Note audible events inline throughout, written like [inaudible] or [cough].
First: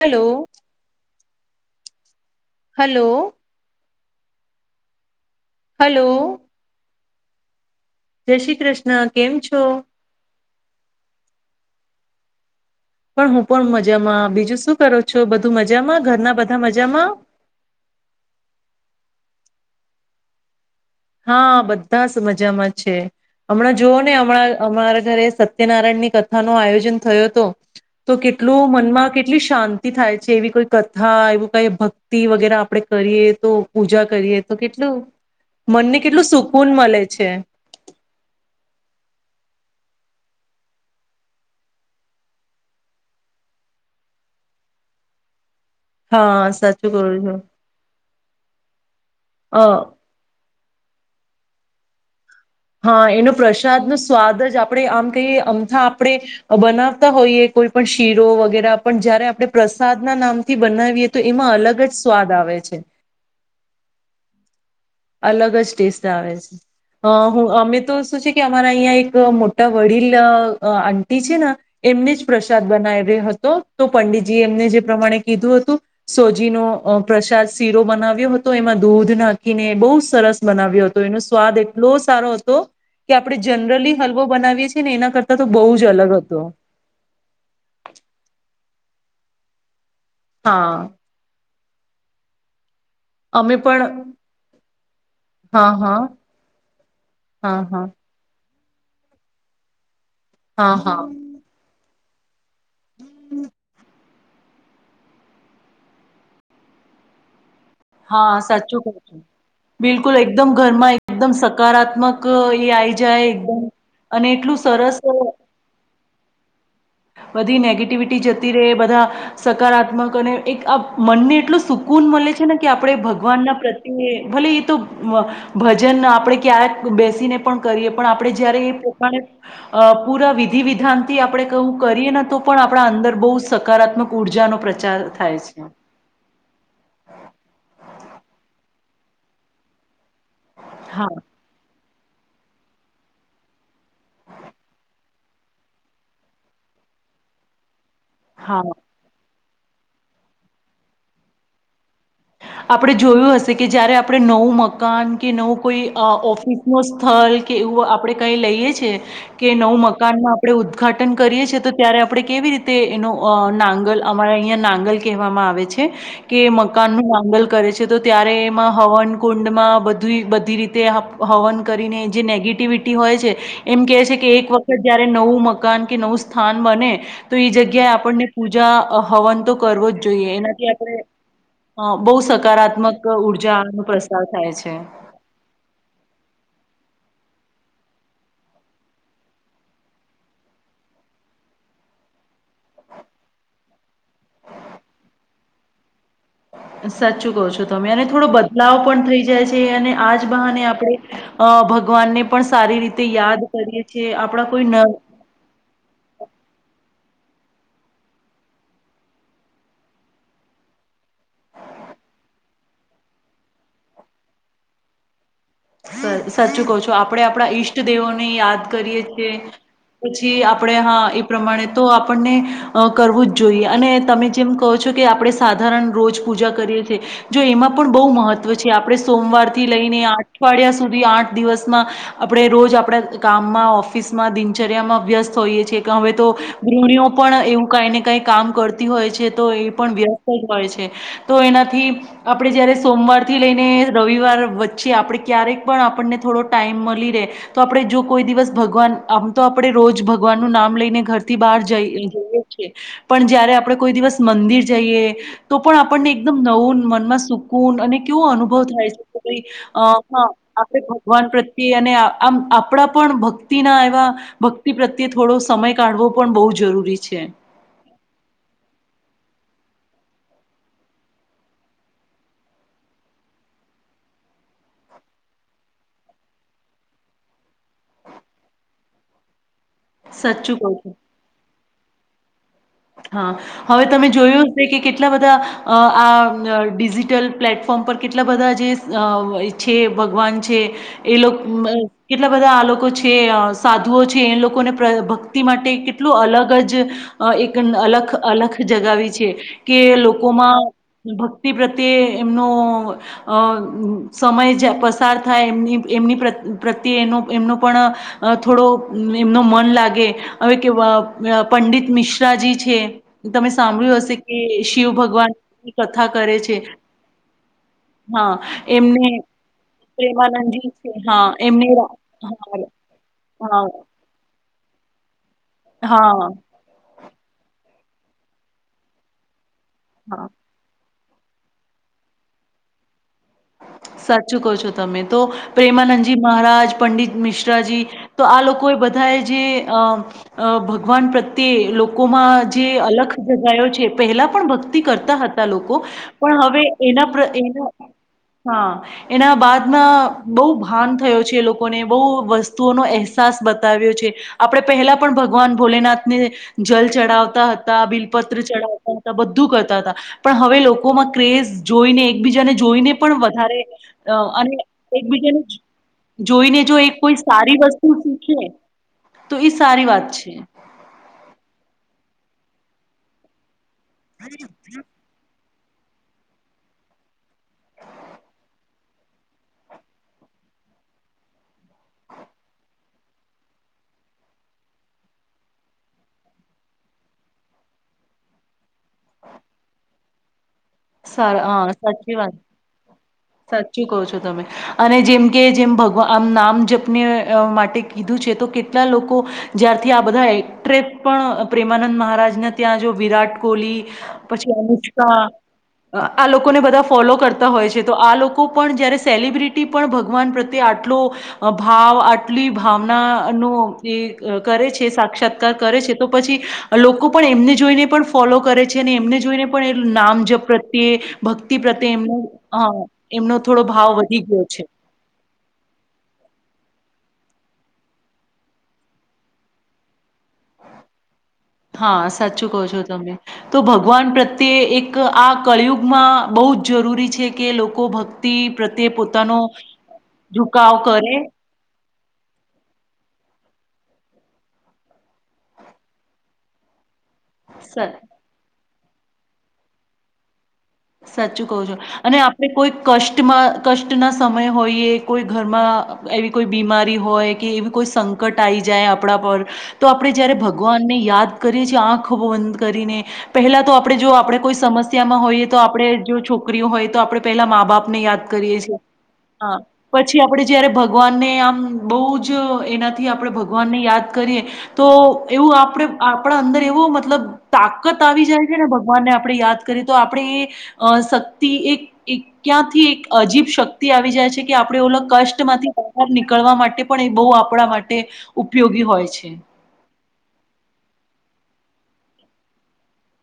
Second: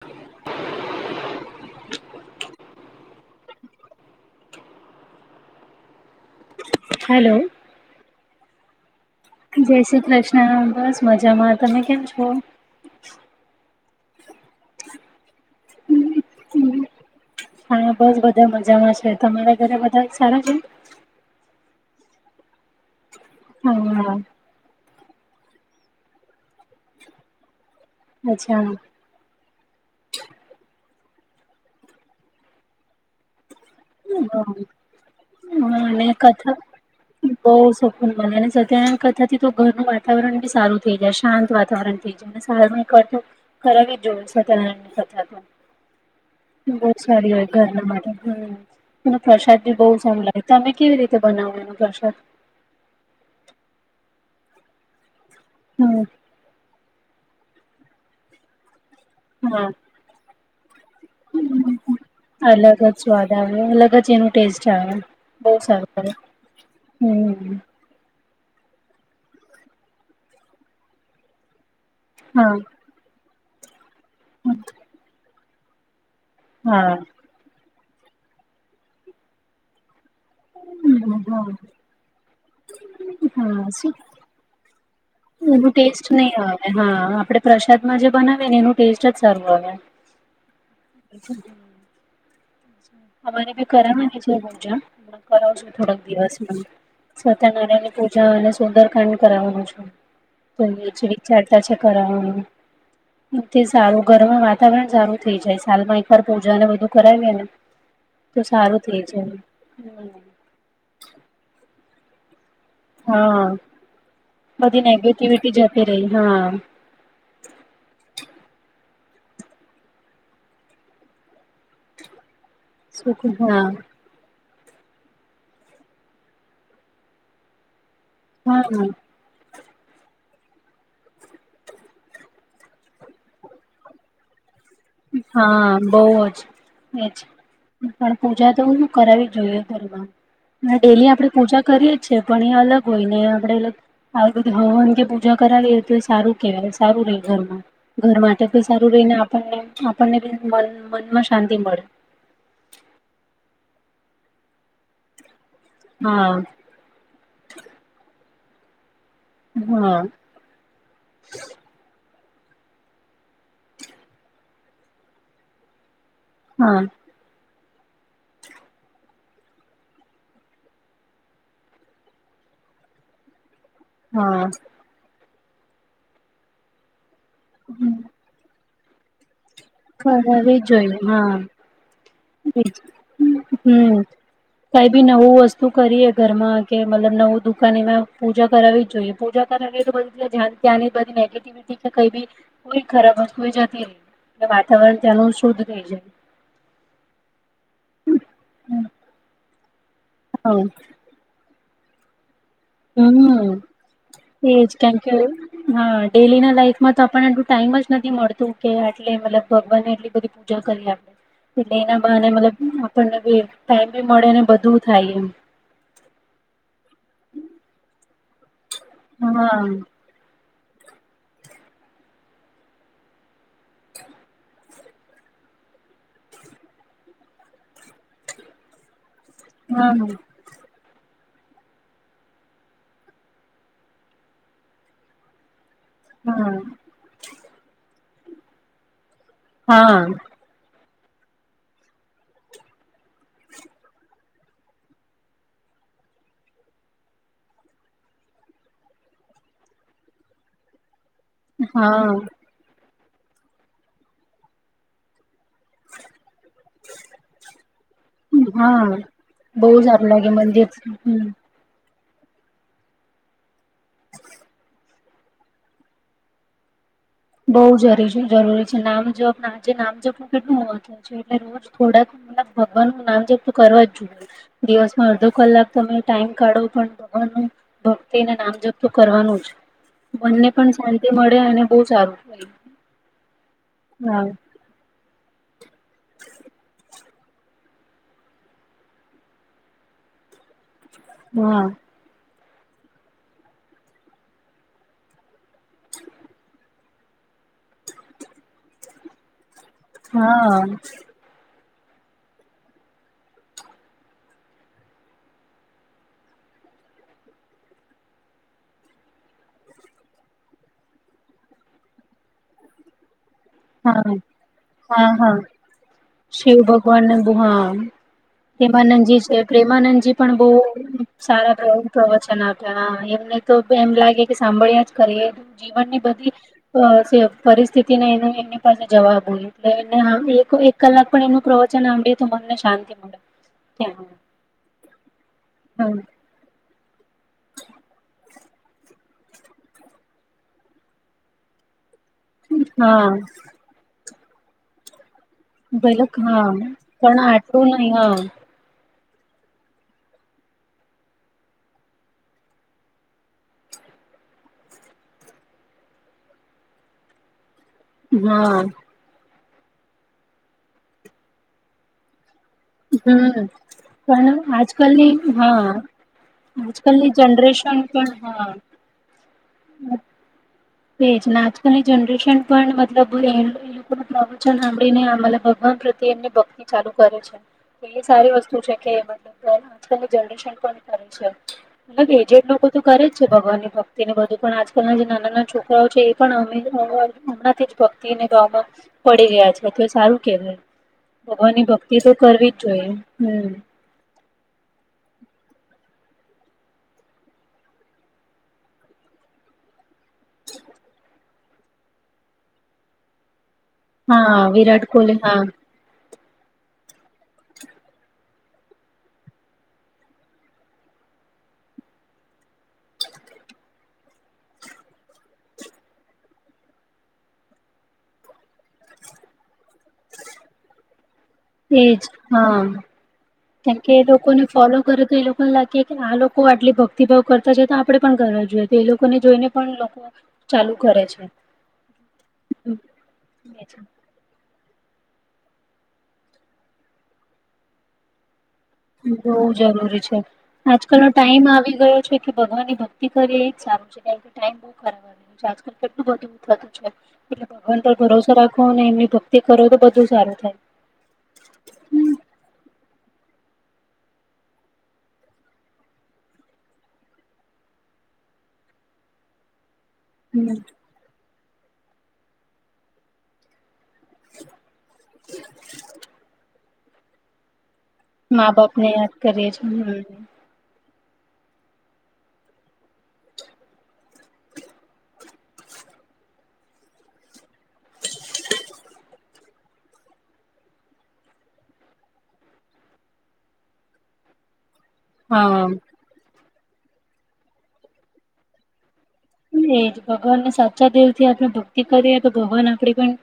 Hello. Hello. Hello. Hello. જય શ્રી કૃષણ. ના કેમ છો. હા બસ મજામાં તમે કેમ છો. પણ હું પણ મજા. જેમાં બીજું શું કરો છો. બધું મજામાં ઘરના બધા મજામાં હા બસ બધા મજામાં છે તમારા. બધા સારા છે. હા બધા જ મજામાં છે. હમણાં જોઓ હા ને હમણાં હમં. ઘરે સત્યનારાયણ ની કથા નો આયોજન થયો હતો. તો અચ્છા કેટલું મનમાં કેટલી. શાંતિ થાય છે એવી કોઈ કથા એવું કઈ ભક્તિ વગેરે આપડણે કરીએ તો. પૂજા કરીએ તો કેટલું. હ મનને અને કેટલું કથા સુકૂન મળે છે બહ સકૂન બને અને સત્યણ કથા થી તો ઘરનું વા. વાતાવરણ બી સારું થઈ જાય શાંત વાતાવરણ થઈ જાય અને સારામાં એક વા કરાવી જ જોએ સાતાવણ ની કથા તો. હા સાચું બહ કરું સારી છું હોય ઘરના માટે હમ. મને અ પ્રસાદબી બઉ સારો લાગે તમે કેવી રીતે બનાવો એનો પ્રસાદ હા એનો પ્રસાદ નો સ્વાદ જ આપણે આમ કયે અમથા હમ આપડે બનાવ બનાવતા હોઈયએ કોઈ પણ શીરો વગેરા પણ જયારે આપણે હા પ્રસાદ ના નામ થી બનાય અલગ જ સ્વાદ આવ્યો અલગ જ એનું ટેસ્ટ આવે. બહુ અલગ જ ટેસ્ટ સારું આવે છે. હમમ હું હમ અમે તો શું છે કે અમારા અહિયાં એક મોટા વડીલ અ આંટી છે ને એમને જ હા પ્રસાદ બનાવ્યો હત- તો તો પંડિતજી એમને જે પ્રમાણે કીધું હતું. સોજીનો હા અ પ્રસાદ શીરો બનાવ્યો હતો એમાં દૂધ નાખીને બોસ સરસ બનાવ્યો હતો એનો હા સ્વાદ એટલો સારો હતો કે આપણે હા શું જનરલી હલવો બનાવીએ છે ને એના કરતા તો બો એનું જ ટેસ્ટ અલગ નહી હતો. આવે હા આપડે પ્રસાદમાં જે બનાવીએ ને એનું ટેસ્ટ જ સારુ આવે. હા અચ્છા હમમ. અમારે અમે બી પણ કરવાની છે પૂજા અમના કરાવસુ હા હા થોડાક દિવસમાં હા સત્યનારાયણ હા ની પૂજા અને સુંદરકાંડ કરાવવાનું છે. તો હા એ જ હા વિચારતા છે. કરાવા ને તે સારું ઘરમાં વાતાવરણ સારું થઈ જાય સાલમાં એકવાર પૂજાને એ બધું કરાવીએ ને હા તો સારું સાચું કઉ થઈ છું. જાય. બિલકુલ એકદમ ઘરમાં એકદમ સકારાત મકઈ એ આયી જાય હા એકદમ અને એટલું બધી સરસ અ નેગેટિવિટી જતી રહી હા બધી નેગેટિવિટી જતી રેહ બધા સકારાત્મક અને એક આ મનને એટલો સુકૂન મળે છે. ને કે આપણે સુખ ભગવાન ના હા પ્રત્યે ભલે તો ભજન આપણે ક્યાક બેસીને પણ કરીએ. પણ આપડે જયારે એ હા પોપાણે અ પૂરા વિધિ વિધાનથી આપણે કું કરીએ ને તો પણ આપણા અંદર બો સકારાત્મક ઉર્જાનો પત હા બહ જ એજ પણ પૂજા તો હું કરાવવી જોઈયું ઘરમા ડેલી હા આપડે પૂજા કરીએે છે પણ એ અલગ હોય ને આપણેે આવીતે હવાવાન કે પૂજા કરાવીએ તો એ સારું કેવાય સારું રે ઘરમાં ઘર માટે હા. તોઈ સારું રહીને આપ અને આપણને બ મનમાં શાંતિ મળે, આપણે જોયું હશે કે જયારે આપણે નવું મકાન કે નવું કોઈ હા ઓફિસ નો સ્થલ કે એવું આપડે કઈ લઈએ છે કે નવું હા મકાન ન આપણે ઉદઘાટન કરીએ છીએ તો ત્યારે યપ આપણે કેવી રીતે એનો ય નાંગલ અમારા અહીંયા નાંગલ કહેવામાં આવે છે કે કે હા મકાન નું કરે છે તો ત્યારે એમાં હવન કુંડમાં બ બધી રીતે હવન કરીને જે નેગેટિવિટી હોય છે એમ કેહે છે કે હા એક વખત જયારે નવું મ મકાન કે નવું સ્થાન બને તો એ જગ્યાએ આપણને પૂજા અ હોવન તો કરવો જ જોઈએ કરાવવી એનાથી જોઈએ આપણે હા બહુ સકારાત્મક ઉર્જાનો હમ પ્રસાર થાય છે. કઈ બી નવું વસ્તુ કરીયે ઘરમાં કે મતલબ નવું દુખ એમાં પૂજા કરાવવી જ જોઈએ પૂજા કરાવી તો બધ ત ત્યાંની બધી નેગેટિવિટી કેઈ બી કોઈ ખરાબ વસ્તુ જતી ર વાતાવરણ ત્યાંનું શુદ્ધ થઈ જાય સાચું કહો છો તમે અને થોડો બદલાવ પણ થઈ જાય છે તે એ અને આજ બહાને હા આપણે ભ ભગવાને હમ આપણા કોઈ ન એજકય હા ડેલી ના લઈકે, માં તો આપણને એટલું ટાઈમ જ નથી મળતું કે આટલે મતલબ ભગવાનને એટલી બધી પૂજા કરી આપે એટલે એના બહાને મતલબ આપણનેી ટાઈમ બી મળે ને બધું થાય એમ સાચું કહ છો, આપડે આપણા ઈષ્ટદેવોની યાદ કરીએ છે હા પછી આપ આપણે હા એ પ્રમાણે તો આપણને કરવું જ જોઈ અને તમે જેમ કો છો કે આપણે સાધારણ રોજ પૂજા કરીએ છીએ જો એમાં પણ બહુ મહત્વ છે આપણે સોમવાર થી લઈને હા આ અઠવાડિયા સુધી આઠ દિવસમાં આપણે રોજ આપડા કામમાં ઓફિસમાં દિનચર્યામાં વ્યસ્ત હોઈએ છીએ. હવે તો હા ગૃહણીઓ પણ એવું કઈ ને કઈક. કામ કરતી હોય છે. તો એ પણ હા વ્યસ્ત જ હોય છે. તો એનાથી આપણે જયારે સોમવાર થી લઈને રવિવાર વચ્ચે આપણે. ક્યારેક પણ આપણને થોડો ટાઈમ મળી રહે તો આપણે જો કોઈ દિવસ ભગવાન આમ તો આપણે રોજ ભગવાનનું નામ લઈને ઘર. થી બહાર જઈ જઈએ હા છે. પણ જયારે આપણે કોઈ દિવસ મંદિર જઈએ. તો પણ આપણને એકદમ નવુંન મનમાં સુકૂન અને કેવો અનુભવ થાય હા છે કે, બહુ સારું ભાઈ. લાગે મંદિર આપડે હમ ભગવાન પ્રત્યે. અને આમ આપણા પણ. તિ ના એવા ભક્તિ પ્ર્ય. થોડો સમય કાઢવો પણ બહુ જરૂરી છે. બઉ જરી છે જરૂરી છે નામ જવાબ ના. જે નામ જપું કેટલું મહત્વ છે એટલે રોજ થોડાક મબ ભગવાન નું નામ જપ કરવા જ જોઈએ દિવસમાં અડધો કલાક તમે ટાઈમ કાઢો પણ ભગવાન ભક્તિને નામ જપત કરવાનું જ. બંને સાચું પણ કહું છું. શાંતિ મળે અને. બહ સારું. હમ. હા હવે તમે જોયું હશે કે, કેટલા બધા. અ આ ડિજિટલ પ્લેટફોર્મ પર કેટલા બધા જે છે ભગવાન છે. એ હા લોકો કેટલા. બધા આ લોકો છે સાધુઓ છે એ લોકોને ભક્તિ માટે કેટલું અલગ જ. અલગ અલગ જગાવી છે. કે હા લોકોમાં હા ભક્તિ પ્રત. પ્રત્યે એમનો સમય પસાર થાય એ એમની પ્રત્યે એમનો પણ થોડો એમનો મન લાગે હવે કે, પંડિત મિશ્ર. રાજજી છે. હા કે શિવ હા હા ભગવાનની કથા કરે શિવ છે. ભગવાનને બ હા હા, એમને પ્રેમાનંદજી છે પ્રેમાનંદજી પણ પ્રેમાનંદજી છે. બહ હા, એમને સારા રા પ્રવચન હા, આપ્યા એમને તો હા, એમ લાગે. સાંભળ્યા જ કરીએ. જીવનની હા. બધી પરિસ્થિતિ. ની પાસે જવાબ હોય. હા. એટ એક કલાક. પ્રવચન અે તને શાંતિ મળ. સાચું કહો છો તમે તો પ્રેમાનંદજી મહારાજ. પંડિત મિશ્રાજી, તો આ લોકો એ બધાએ જે અમ-અ ભગવાન પ્રત્યે લો [unintelligible] કોમાં જે હા અલખ જગાયો છે પહેલા પણ ભક્તિ કરતા હ લોકો પેલું પણ હા હવે પણ એના-પ્ર-એનુ આટલું નહી હા હ. એના બાદમાં બહુ ભાન થયો છે એ લોકોને બહુ વસ્તુઓનો અહેસાસ બતાવ્યો છે, આપણે પહેલા પણ ભગવાન ભોલેનાથને, જલ ચડાવતા હ તા બિલપત્ર હા ચડાવતા હતા બ તુ કરતા હતા, પણ હવે લોકોમાં ક્રેઝ જોઈને એકબીજાને જો પણ હમ વધારે અ અને પણ આજકાલની એકબીજાને જો હા જોઈને જો એક આજકાલની કોઈ સારી જનરેશન વસ્તુ પણ હા શીખે, તો એ સારી વાત છે. તે જ ને આજકાલની જનરેશન પણ મતલબ એ પ્રવચન સાંભળીને મતલબ ભગવાન પ્રત્યે એમની ભક્તિ ચાલુ કરે છે એ સારી વસ્તુ છે કે મતલબ આજકાલની જનરેશન પણ કરે છે મલબ એજેડ લોકો તો કરે જ છે ભગવાન ની ભક્તિ ને બધું પણ આજકાલના જે નાનાના છોકરા એ પણ અમે હમણાંથી ભક્તિને ભાવમાં પડી રહ્યા છે તો એ સારું કેહેવાય સાર હા ભગવાનની ભક્તિ તો સાચી વાત કરવી જ જોઈએ હમ સાચું કહો છો તમે અને જેમ કે જેમ ભગવાન આમ નામ જપને માટે કીધું છે તો કેટલા લોકો જ્યારથી આ બધા એટ્રે પણ પ્રેમાનંદ મહારાજને ત્યાં જો વિરાટ કોલી હા પછી વિરાટ અનુષ્કા કોહલી હા આ લોકોને બધા ફોલો કરતા હોય છે, તો આ લોકો પણ જયારે સેલિબ્રિટી પણ ભગવાન પ્રત્યે આટલો ભાવ આટલી ભાવનાનો એ કરે છે સાક્ષાત્કાર કરે છે, તો પછી લોકો પણ એમને જોઈને પણ ફોલો કરે છે, અને એમને જોઈને પણ એ નામ જપ પ્રતિ એજ હા એમનો થોડો ભાવ કેમકે એ વધી લોકોને ગયો છે. ફોલો કરે તો એ લોકોને લાગે કે આ લોકો આટલી ભક્ પ્રતિભાવ કરતા છે તો આપણેે પણ કરવા જોઈએ તો એ લોકોને જોઈને પણ લોકો. ચાલુ કરે છે. હા સાચું કહો છો તમે, તો ભગવાન પ્રત્યે એ એક આ કળિયુગમાં બહુ જ જરૂરી છે કે લોકો ભક્તિ પ્રત્યે પોતાનો બહ જરૂરી છે, ઝુકાવ આજકાલનો કરે. ટાઈમ આવી ગયો છે કે ભગવાન ની ભક્તિ કરીએ એ જ સારું. ટાઈમ બો ખરાબ આવી ગ્યો છે આજકાલ કેટલું બધું થતું છે. ભગવાન સ પર ભરોસો રાખ કો ને એમની ભક્તિ કરો તો બધું સારું થાય. સાચું કઉ છો અને આપડે કોઈ કષ્ટમાં કષ્ટના સમય હોઈએ કોઈ ઘરમાં એવી કોઈ બીમારી હોય કે એવી કોઈ સંકટ આવી જાય આપણા પર. તો આપણે જ્યારે હમ, ભગવાનને યાદ કરીએ આખ બંધ કરીને, પહેલા તો આપ આપણે જો આપણે કોઈ સમસ્યામાં હોઈએ. તો આપણે જો છોકરીઓ હોય તો આપણે પેલા મા બાપ આપ યાદ મા કરીએ બાપ છી ને યાદ કરીએ હા છીએ પછી હમ આપડે જયારે ભ ભગવાનને આમ બહુ જ એનાથી આપણે ભગવાનને યાદ કરીએ, તો એવું આપણે આપણા અંદર એવો મતલબ તાકત આવી જાય છે ને ભગવાનને આપણે યાદ કરીએ તો આપણે એ અ શક્તિ એક ક્યાંથી એક અજીબ શક્તિ આવી જાય છે કે આપ આપણે ઓ કષ્ટ હા. માંથી બહાર નીકળવા માટે માટે પણ એ બહુ આપણા માટે, ઉપયોગી હોય છે. હમ. ભગવાનને સાચા દેવ થી આપણે ભક્તિ કરીએ તો ભગવાન આપડી પણ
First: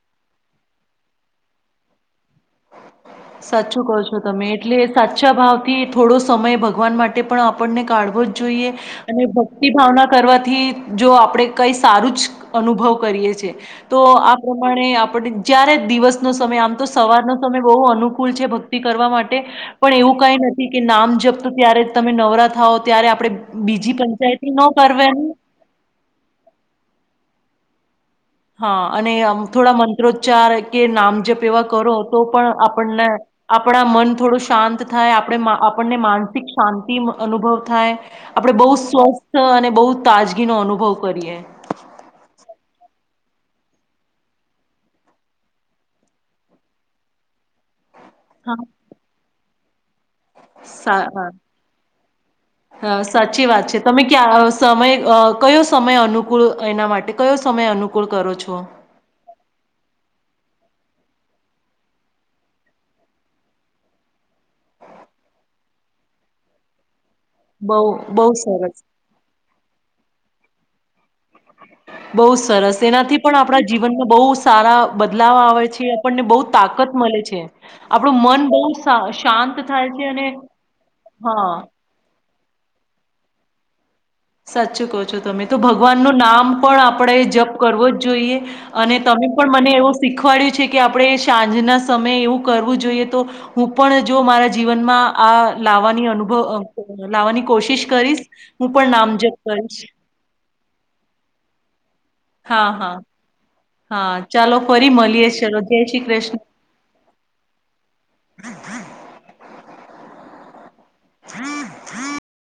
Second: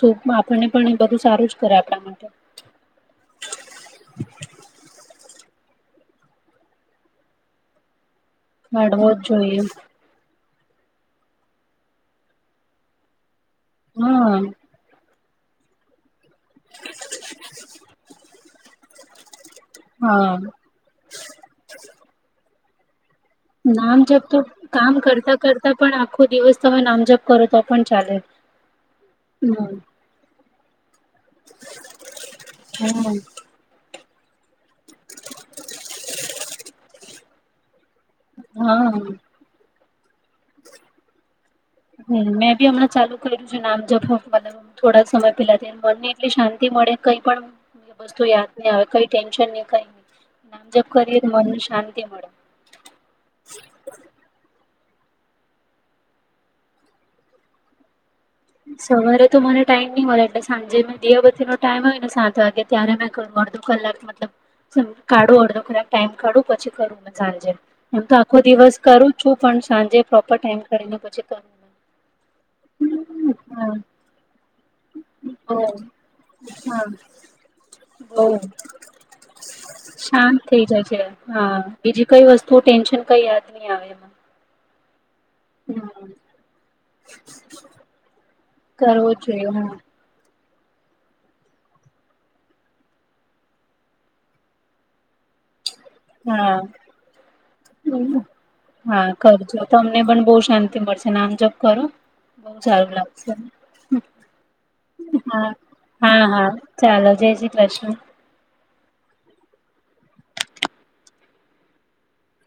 શ આપણને પણ બધું સારું જ કરે આપણા માટે. સાચું થી થોડો સમય ભગવાન માટે પણ આપણને કાઢવો જ જોઈએ, મેળવો જ અને જોઈએ ભક્તિ ભાવના કરવાથી જો આપણે કઈ સારું જ અનુભવ કરીએ છ છેએ. તો આ હા પ્રમાણે આપણે જ્યારે દિવસનો સમય આમ તો સવારનો તિ કરવા માટે. પણ એવું હા કઈ નથી કે નામ જપ્ત ત્યારે તમે નવરા થાઓ. ત્યારે આપ નામજપ તો કામ કરતા કરતા પણ આખો દિવસ તમે નામજપ કરો તો પણ ચાલે. હા અને થોડા હમ મંત્રોચ્ચાર કે નામજપ એવા કરો તો પણ આપણને હમ આપણા મન થોડો શાંત થાય આપણે આપણને માનસ શાંતિ અનુભવ થાય. આપણેે બહુ હા સ્વસ્થ અને બહુ તાજગી નો અનુભવ કરીએ. મેં બી હમણાં ચાલુ નામ જપ થોડા સમય પેલા મનને એટલી શાંતિ મળે કઈ પણ બસ્તુ યાદ હા ની આવે કઈ ટેન્શન નહીં. કઈ ની. હા સાચી વાત છે તમે ક્યાં સમય કયો સમય અનુકૂળ એના માટે કયો સમય અનુકૂળ કરો છો સવારે તો મને ટાઈમ નહી હોય એટલે સાંજે મે દીયાબધી નો ટાઈમ હોય ને સાત વાગે ત્યારે મેં કરું અડધો કલાક મતલબ કાઢું અડધો કલાક ટાઈમ કાઢું પછી કરું, સાંજેમ બહુ તો બહુ આખો દિવસ સરસ કરું છું પણ સાંજે પ્રોપર ટાઈમ કરીને, ચિકન બહુ સરસ તેનાથી પણ આપણા હા જીવનમાં બહુ સારા બલાવ બો આવે છે આપને બ હા તાકાત મળે છે આપણું બો મન બહ શાંત થાય છે અને શાંત હા તું ટેન્શન કઈ યાદ નહી આવે એમાં સાચી કો તમે તો ભગવાન હમ નું નામ પણ આપ. આપણેએ જપ કરવો જ જોઈએ અને કરવું જ તમે જોઈએ પણ હા મને એવું શીખવાડ્યું. કે આપણેે સાંજના સમયે એવું કરવું જોઈએ તો હું પણ જો મારા જીવનમાં આ લાવવાની અનુભવ લાવવાની કોશિશ કરીશ હા હું. પણ હા નામજપ કરજો કરીશ તમને પણ બ શાંતિ મળશે આમજબ કરો. બઉુ હા હા સારું લાગશે. હા ચાલો ફરી મળીએ હા ચલો. જય શ્રી હા કૃષ્ણ. હા ચાલો જય શ્રી કૃષ્ણ. [inaudible]